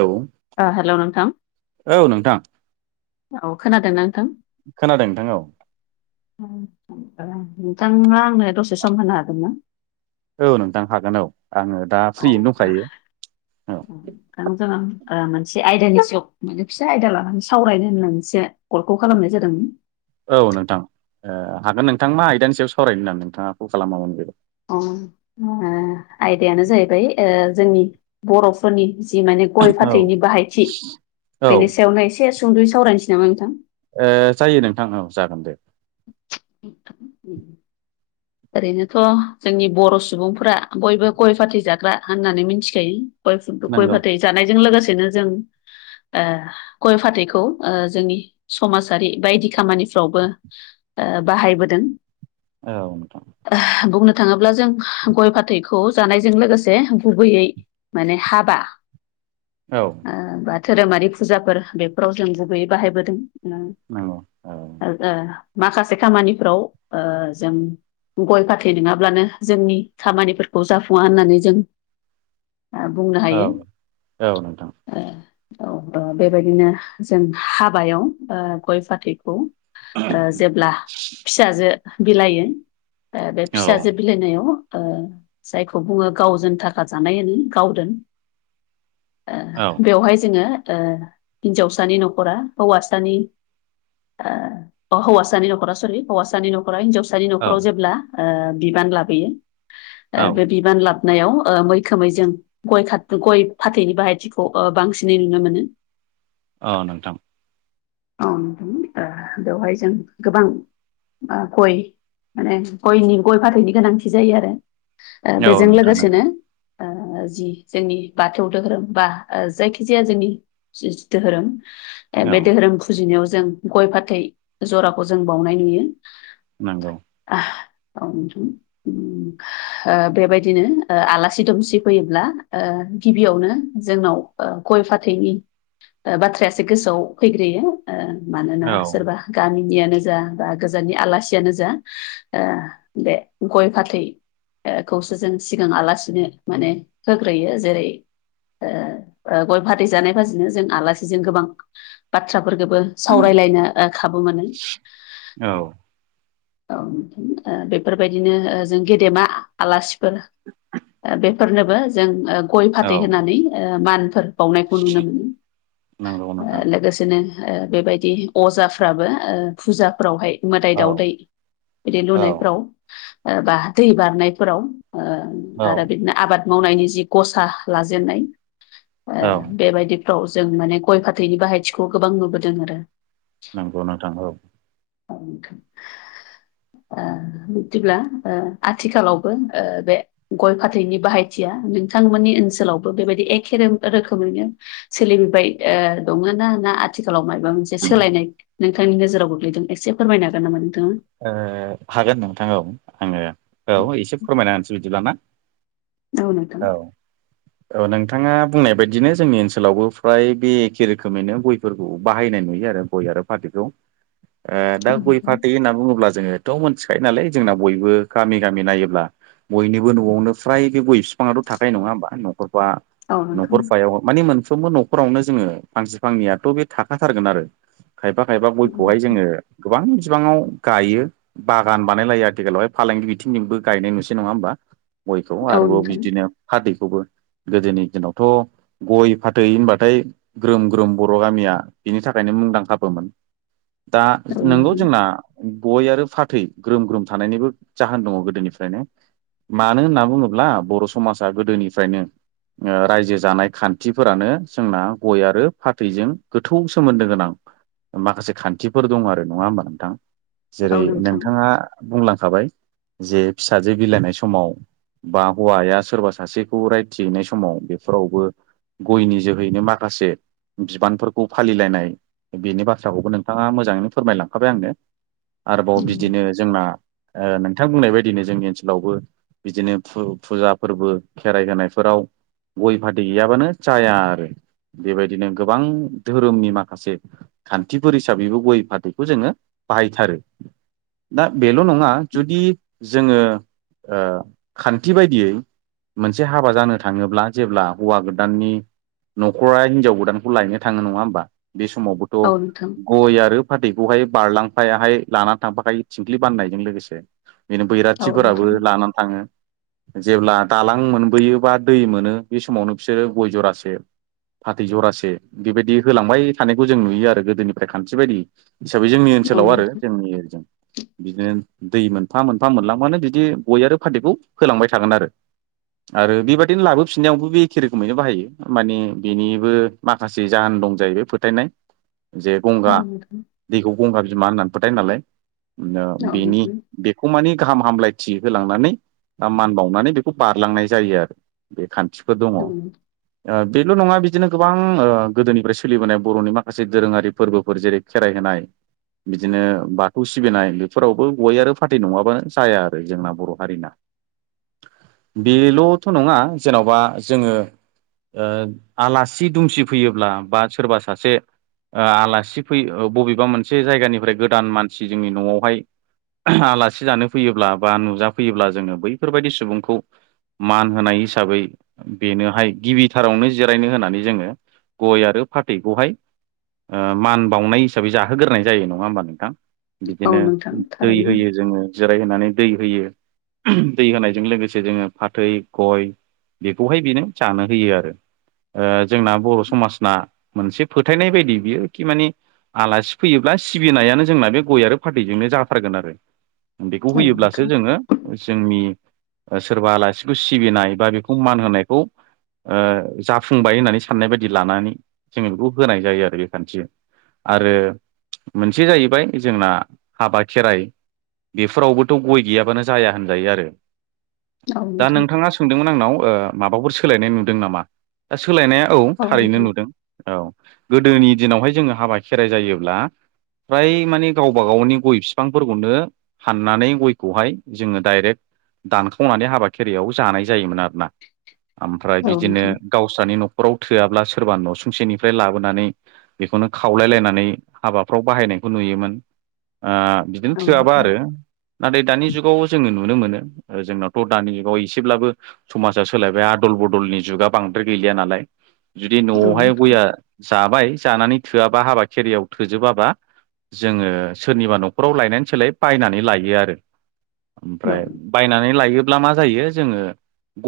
औ। ओ हेल' नोंथां औ नोंथां औ खोनादोंना नोंथां। खोनादों नोंथां औ। नोंथाङा आंनो दसे सम होनो हागोन ना? औ नोंथां हागोन औ आङो दा फ्रियैनो अ दंखायो औ। [unintelligible] ओ मोनसे आयदानि सायाव मोनाने फिसा आयदा लानानै सावरायनो होननानै मोनसो कलखौ खालामनाय जादोंमोन। औ नोंथां। ओ हागोन नोंथां मा आयदानि सायाव सावरायनो नामा नोंथाङा कल खालामामोन बेबा अ आ आयदायानो जाहैबाय जोंनि बर'फोरनि जि माने गय - फाथैनि औ बाहायथि बेनि ओ सायावनो एसे सुंद'यै सावरायनोसै नामा नोंथां। ओ जायो नोंथां औ जागोन दे। ओरैनोथ' जोंनि बर' सुबुंफोरा बयबो गय फाथै जाग्रा होननानै मिनथिखायो। [unintelligible] गय नंगौ फाथै जानायजों लोगोसेनो जों। ओ गय फाथैखौ ओ जोंनि समाजारि बायदि खामानिफ्रावबो। ओ बाहायबोदों। औ नोंथां। ओ बुंनो थाङोब्ला जों गय जानायजों लोगोसे गुबैयै। माने हाबा। औ। ओ बा धोरोमारि फुजाफोर बेफोराव जों गुबैयै बाहायबोदों ओ नोंगौ औ ओ माखासे खामानिफ्राव ओ जों गय फाथै नोङाब्लानो जोंनि खामानिफोरखौ जाफुङा होननानै जों ओ बुंनो औ हायो। औ नोंथां ओ औ ओ बेबायदिनो जों हाबायाव ओ गय फाथैखौ ओ जेब्ला फिसाजो बिलाइ ओ बे औ फिसाजो बि बिलायनायाव ओ जायखौ बुङो गावजों थाखा जानायहोनो गावदोन ओ औ बेवहाय जोङो ओ हिन्जावसानि नखरा हौवासानि ओ हौवासानि नखरा सरि हौवासानि नखरा हिनजावसानि औ नखराव जेब्ला ओ बिबान लाबोयो औ ओ बे बिबान लाब नायाव ओ मैखोमै जों गय खा गय फाथैनि बाहायथिखौ बांसिनै नुनो मोनो। [inaudible] औ नोंथां औ नुदों ओ बेवहाय जों गोबां ओ गय माने गयनि गय फाथैनि गोनांथि जायो आरो ओ औ बेजों नोंथां नंगौ लोगोसेनो ओ जि जोंनि बाथौ धोहोरोम बा जायखि जाया जोंनि जि धोरोम औ बे धोरोम फुजिनायाव जों गय फाथै जराखौ जों बावनाय नुयो। नोंगौ। - औ नोंथां ओ बेबायदिनो ओ आलासि दुमसि फैयोब्ला ओ गिबियावनो जोंनाव ओ गय फाथैनि बाथ्रायासो गोसोआव फैग्रोयो। ओ मानोना औ सोरबा गामिनियानो जा बा गोजाननि आलासियानो जा जा ओ बे गय फाथै। ओ खौसो जों सिगाङ आलासिनो माने होग्रोयो जेरै ओ गय फाथै जानाय फाजिनो जों आलासिजों गोबां बाथ्राफोरखौबो सावरायलायनो खाबु मोनो। औ औ ओ बेफोरबायदिनो जों ओ गेदेमा आलासिफोर ओ बेफोरनोबो जों ओ गय औ फाथै होनानै ओ मानफोर होनानौ बावनायखौ नुनो नंगौ मोनो ओ नोंथां लोगोसेनो ओ बेबायदि अजाफ्राबो ओ फुजाफ्रावहाय मोदाय औ दावदै बिदि औ लुनायफोराव ओ बा दै बारनायफोराव ओ औ आरो बिदिनो आबाद मावनायनि जि गसा लाजेननाय ओ औ बेबायदि औ जों माने गय फाथैनि बाहायथिखौ गोबां नुबोदों आरो। नोंगौ नोंथां औ। औ नोंथां ओ बिदिब्ला ओ आथिखालावबो ओ बे गय फाथैनि बाहायथिया नोंथांमोननि ओनसोलावबो बेबायदि एखे रो रोखोमैनो सोलिबाय ओ दङो ना ना आथिखालाव माय माबा मोनसे सोलायनाय नोंथांनि नोजोराव गोग्लैदों एसे फोरमायनो होगोन नामा नोंथाङा? ओ हागोन नोंथां औ आङो औ एसे फोरमायना होनसै बिदिब्लाना औ। औ नोंथाङा बुंनाय बायदिनो जोंनि ओनसोलावबो फ्राय बे एखे रोखोमैनो गय फोरखौ बाहायनाय नुयो आरो गय आरो फाथैखौ [inaudible] ओ दा गय फाथै होना बुङोब्ला जोङोथ' मिथिखायो नालाय जोंना बयबो गामि गामि नायोब्ला बयनिबो न'आवनो फ्राय गय बिफाङाथ' थाखायो नङा होमबा न'खरबा औ न'खर नोंथां औ नोंथां फायाव मानि मोनफ्रोमबो न'खरावनो जोङो फांसे फांनैयाथ' बे थाखाथारगोन आरो खायफा खायफा गयखौहाय जोङो गोबां बिबाङाव गायो बागान बानायलायो आथिखालावहाय फालांगि बिथिंजोंबो गायनाय नुसै नङा होमबा? गयखौ औ आरोबाव नोंथां बिदिनो फाथैखौबो गोदोनि दिनावथ' गय फाथै होनबाथाय ग्रोम ग्रोम बर' गामिया बिनि थाखायनो मुंदांखाबोमोन दा औ नोंगौ नोंथां जोंना गय आरो फाथै ग्रोम ग्रोम थानायनिबो जाहोन दङ गोदोनिफ्रायनो मानो होनना बुङोब्ला बर' समाजा गोदोनिफ्रायनो ओ रायजो जानाय खान्थिफोरानो जोंना गय आरो फाथैजों गोथौ सोमोन्दो गोनां। माखासे खान्थिफोर दं आरो नङा होमबा नोंथां‌। औ जेरै नोंथां नोंथाङा बुंलांखाबाय जे फिसाजो बिलाइनाय समाव बा हौवाया सोरबा सासेखौ रायथिहैनाय समाव बेफोरावबो गयनि जोहैनो माखासे बिबान फोरखौ फालिलायनाय बेनि बाथ्राखौबो नोंथाङा मोजाङैनो फोरमायलांखाबाय आंनो। आरोबाव उम बिदिनो जोंना ओ नोंथां बुंनाय बायदिनो जोंनि ओनसोलावबो बिदिनो फु फुजा फोरबो खेराइ होनायफोराव गय फाथै गैयाबानो जाया आरो। बेबायदिनो गोबां धोरोमनि माखासे खान्थिफोर हिसाबैबो गय फाथैखौ जोङो। बाहायथारो दा बेल' नङा जुदि जोङो ओ खान्थि बायदियै मोनसे हाबा जानो थाङोब्ला जेब्ला हौवा गोदाननि न'खरा हिनजाव गोदानखौ लायनो थाङो नङा होमबा बे समावबो थ औ नोंथां गय आरो फाथैखौहाय बारलां फायाहाय लानानै थांफाखायो थिंख्लि बाननायजों लोगोसे बिनो औ नोंथां बैराथिफोराबो लानानै थाङो। जेब्ला दालां मोनबोयो बा दै मोनो बे समावनो बिसोरो गय जरासे फाथै जरासे बेबायदि होलांबाय थानायखौ जों नुयो आरो गोदोनिफ्राय खानथि बायदि हिसाबै जोंनि औ ओनसोलाव आरो नोंथां जोंनि ओजों बिदिनो दै मोनफा मोनफा मोनलांबानो बिदि गय आरो फाथैखौ फोलांबाय थागोन आरो आरो बेबायदिनो लाबो फिन्नायावबो बे एखे रोखोमैनो बाहायो। मानि बेनिबो माखासे जाहोन दं जाहैबाय फोथायनाय। जे गंगा औ नोंथां दैखौ गंगा बिमा होननानै फोथाय नालाय ओ औ बेनि नोंथां बे बेखौ मानि गाहाम हामलायथि होलांनानै मान बावनानै बेखौ बारलांनाय जायो आरो। बे खान्थिफोर दङ। औ नोंथां ओ बेल' नङा बिदिनो गोबां ओ गोदोनिफ्राय सोलिबोनाय बर'नि माखासे दोरोङारि फोरबोफोर जेरै खेराइ होनाय बिदिनो बाथौ सिबिनाय बेफोरावबो गय आरो फाथै नङाबानो जाया आरो जोंना बर' हारिना। [inaudible] बेल'थ' नङा जेन'बा जोङो ओ आलासि दुमसि फैयोब्ला बा सोरबा सासे ओ आलासि फैयो बबेबा मोनसे जायगानिफ्राय गोदान मानसि जोंनि न'आवहाय आलासि जानो फैयोब्ला बा नुजाफैयोब्ला जोङो बैफोरबायदि सुबुंखौ मान होनाय हिसाबै बेनोहाय गिबिथारावनो जिरायनो होनानै जोङो गय आरो फाथैखौहाय ओ मान बावनाय हिसाबै जाह होग्रोनाय जायो नङा होमबा नोंथां औ बिदिनो नोंथां दै थारैनो होयो जोङो। जिरायहोनानै दै होयो दै होनायजों लोगोसे जोङो फाथै गय बेखौहाय बेनो जानो होयो आरो। ओ जोंना बर' समाजना मोनसे फोथायनाय बायदि बियोखि माने आलासि फैयोब्ला सिबिनायानो जोंना बे गय आरो फाथैजोंनो जाथारगोन आरो। बेखौ औ होयोब्लासो नोंथां जोङो जोंनि ओ सोरबा आलासिखो सिबिनाय बा बेखौ मान होनायखौ ओ जाफुंबाय होननानै साननाय बायदि लानानै जोङो बेखौ होनाय जायो आरो बे खान्थिजों। आरो मोनसे जाहैबाय जोंना हाबा खेराइ बेफोरावबोथ' गय गैयाबानो जाया होनजायो आरो। औ दा नोंथां नोंथाङा सोंदोंमोन आंनाव ओ माबाफोर सोलायनाय नुदों नामा दा सोलायनाया औ थारैनो नुदों गोदोनि दिनावहाय जोङो हाबा खेराइ जायोब्ला फ्राय माने गावबा गावनि गय बिफांफोरखौनो हाननानै गयखौहाय जोङो डाइरेक्ट दानखावनानै हाबा खेराइयाव जानाय जायोमोन आरोना ओमफ्राय औ बिदिनो नोंथां गावस्रानि न'खराव थोयाब्ला सोरबा न'सुंसेनिफ्राय लाबोनानै बेखौनो खावलायलायनानै हाबाफ्राव बाहायनायखौ नुयोमोन ओ बिदिनो औ थोआबा नोंथां आरो। नाथाय दानि जुगाव जोङो नुनो मोनो ओ जोंनावथ' दानि जुगाव एसेब्लाबो समाजा सोलायबाय आदल बदलनि जुगा बांद्राय गैलिया नालाय। जुदि औ न'आवहाय नोंथां गयआ जाबाय जानानै थोआबा हाबा खेराइयाव थोजोबाबा जोङो सोरनिबा न'खराव लायनानै सोलाय बायनानै लायो आरो। औ ओमफ्राय नोंथां बायनानै लायोब्ला मा जायो जोङो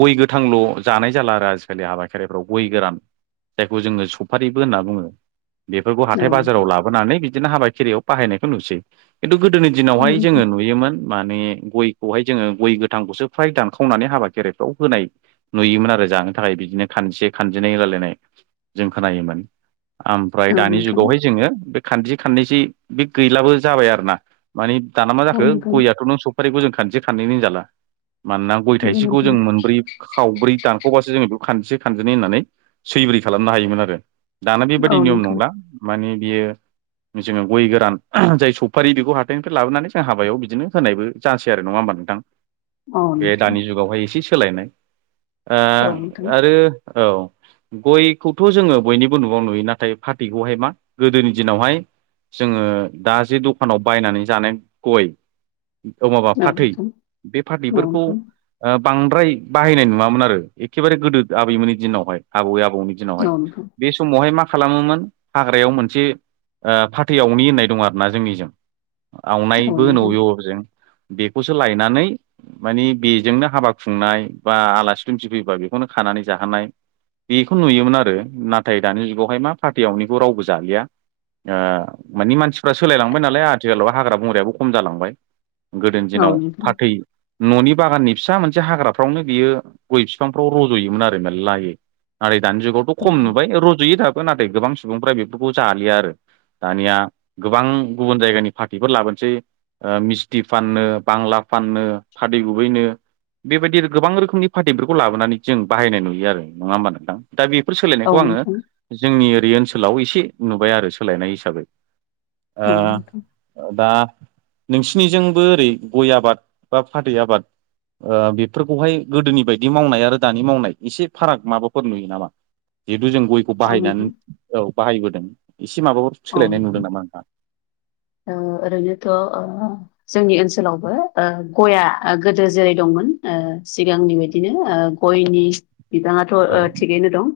गय गोथांल' जानाय जाला आरो आजिखालि हाबा खेराइफ्राव गय गोरान जायखौ जोङो सफारिबो होनना बुङो। बेफोरखौ औ नोंथां हाथाय औ बाजाराव लाबोनानै बिदिनो हाबा खेराइयाव बाहायनायखौ नुसै खिन्थु गोदोनि दिनावहाय नोंथां जोङो नुयोमोन माने गयखौहाय जोङो गय गोथांखौसो फ्राय दानखावनानै हाबा खेराइफ्राव होनाय नुयोमोन आरो जानो थाखाय बिदिनो खानजे खानजिनै होलायनाय जों खोनायोमोन। ओमफ्राय नंगौ दानि नोंथां जुगावहाय जोङो बे खानजि खाननैसि बे गैलाबो जाबाय आरोना। माने दाना मा औ जाखो नोंथां गयाथ' नों सफारिखौ जों खानदिसे खानदिनै जाला मानोना गय थाइसेखौ जों मोनब्रै खावब्रै दानख'बासो बेखौ खानजिसे खानजिनै होननानै सैब्रै खालामनो हायोमोन आरो। दाना बेबायदि औ नियम नोंथां नंला माने बियो जोङो गय गोरान [unintelligible] जाय सफारि बेखौ हाथाइनिफ्राय लाबोनानै जों हाबायाव बिदिनो होनायबो जासै आरो नङा होमबा नोंथां बे दानि जुगावहाय एसे सोलायनाय। ओ औ नोंथां औ नोंथां औ नोंथां औ नोंथां आरो औ गयखौथ' जोङो बयनिबो न'आव नुयो नाथाय फाथैखौहाय मा गोदोनि दिनावहाय जोङो दा जे दखानाव बायनानै जानाय गय औ माबा फाथै बे फाथैफोरखौ ओ बांद्राय बाहायनाय नुवामोन आरो एखेबारे गोदो आबैमोननि दिनावहाय आबौै आबौनि दिनावहाय बे समावहाय मा खालामोमोन फ्रायाव मोनसे ओ फाथैयावनि होननाय दं आरोना जोंनिजों। औ नोंथां औ नोंथां औ नोंथां औ आवनायबो होनो अबे नोंथां अबेजों बेखौसो लायनानै माने बेजोंनो हाबा खुंनाय बा आलासि दुमसि फैबा बेखौनो खानानै जाहोनाय। बेखौ नुयोमोन आरो नाथाय दानि जुगावहाय मा फाथैयावनिखौ रावबो जालिया ओ माने मानसिफ्रा सोलायलांबाय नालाय आथिखालाव हाग्रा बंग्रायाबो खम जालांबाय। गोदोनि दिनाव फाथै न'नि बागाननि फिसा मोनसे हाग्राफ्रावनो बियो गय बिफांफ्राव रज'योमोन आरो मेरलायै। आरो दानि जुगावथ' खम नुबाय रज'यो दाबो नाथाय गोबां सुबुंफ्रा बेफोरखौ जालिया आरो। दानिया गोबां गुबुन जायगानि फाथैफोर लाबोनोसै। ओ मिस्थि फाननो बांला फाननो फाथै गुबैनो। बेबायदि गोबां रोखोमनि फाथैफोरखौ लाबोनानै जों बाहायनाय नुयो आरो नङा होमबा नोंथां? दा बेफोर सोलायनायखौ आङो जोंनि ओरै ओनसोलाव एसे नुबाय आरो सोलायनाय हिसाबै। औ ओ। दा नोंसिनिजोंबो ओरै गय आबाद बा फाथै आबाद ओ बेफोरखौहाय गोदोनि बायदि मावनाय आरो दानि मावनाय एसे फाराग माबाफोर नुयो नामा? जिहेतु जों गयखौ बाहायनानै नोंथां औ बाहायबोदों इसे माबाफोर अ सोलायनाय नुदों नामा नोंथां औ ओरैनोथ' ओ औ जोंनि ओनसोलावबो ओ गया गोदो जेरै दंमोन ओ सिगांनि बायदिनो ओ गयनि। बिबाङाथ' औ थिगैनो दं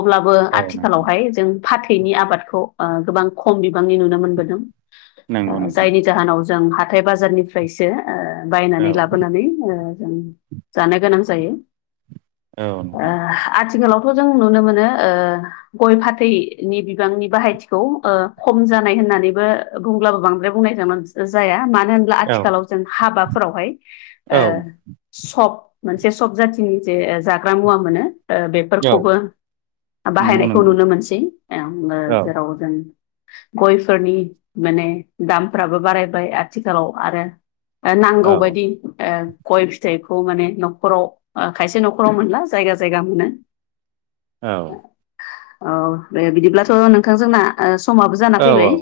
अब्लाबो औ नोंथां आथिखालावहाय जों फाथैनि आबादखौ ओ गोबां खम बिबांनि नुनो मोनबोदों नंगौ ओ नोंथां जायनि जाहोनाव जों हाथाय बाजारनि फ्रायसो ओ औ बायनानै लाबोनानै ओ जों जानो गोनां जायो। औ ओ नोंथां आथिखालाव खौ जों नुनो मोनो ओ गय फाथैनि बिबांनि बाहायथि। खौ ओ खम जानाय होननानैबो बुंब्लाबो बांद्राय बुंनाय जामोन जाया मानो होन ब्ला औ आथिखालाव जों हाबाफोरावहाय ओ औ सब मोनसे सब जाथिनि जे जाग्रा मुवा मोनो। ओ औ बेफोरखौबो नंगौ बाहायनायखौ नंगौ नुनो मोनसै एव बो औ जेराव जों। गयफोरनि माने दामफ्राबो बारायबाय आथिखालाव आरो दा औ नांगौबायदि ओ। गय फिथाइखौ माने न'खराव ओ खायसे न'खराव मोनला जायगा जायगा मोनो। औ। औ दे बिदिब्लाथ' नोंथां जोंना ओ समाबो जा औ औ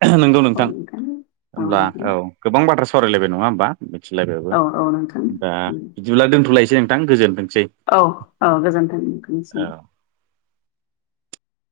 [unintelligible] नोंगौ नोंथां होनब्ला औ गोबां बाथ्रा सावरायलायबाय नङा होमबा? मिथिलायबायबो औ औ नोंथां दा बिदिब्ला दोनथ'लायसै नोंथां गोजोनथोंसै। औ औ गोजोन्थों नोंथांनिसिम। औ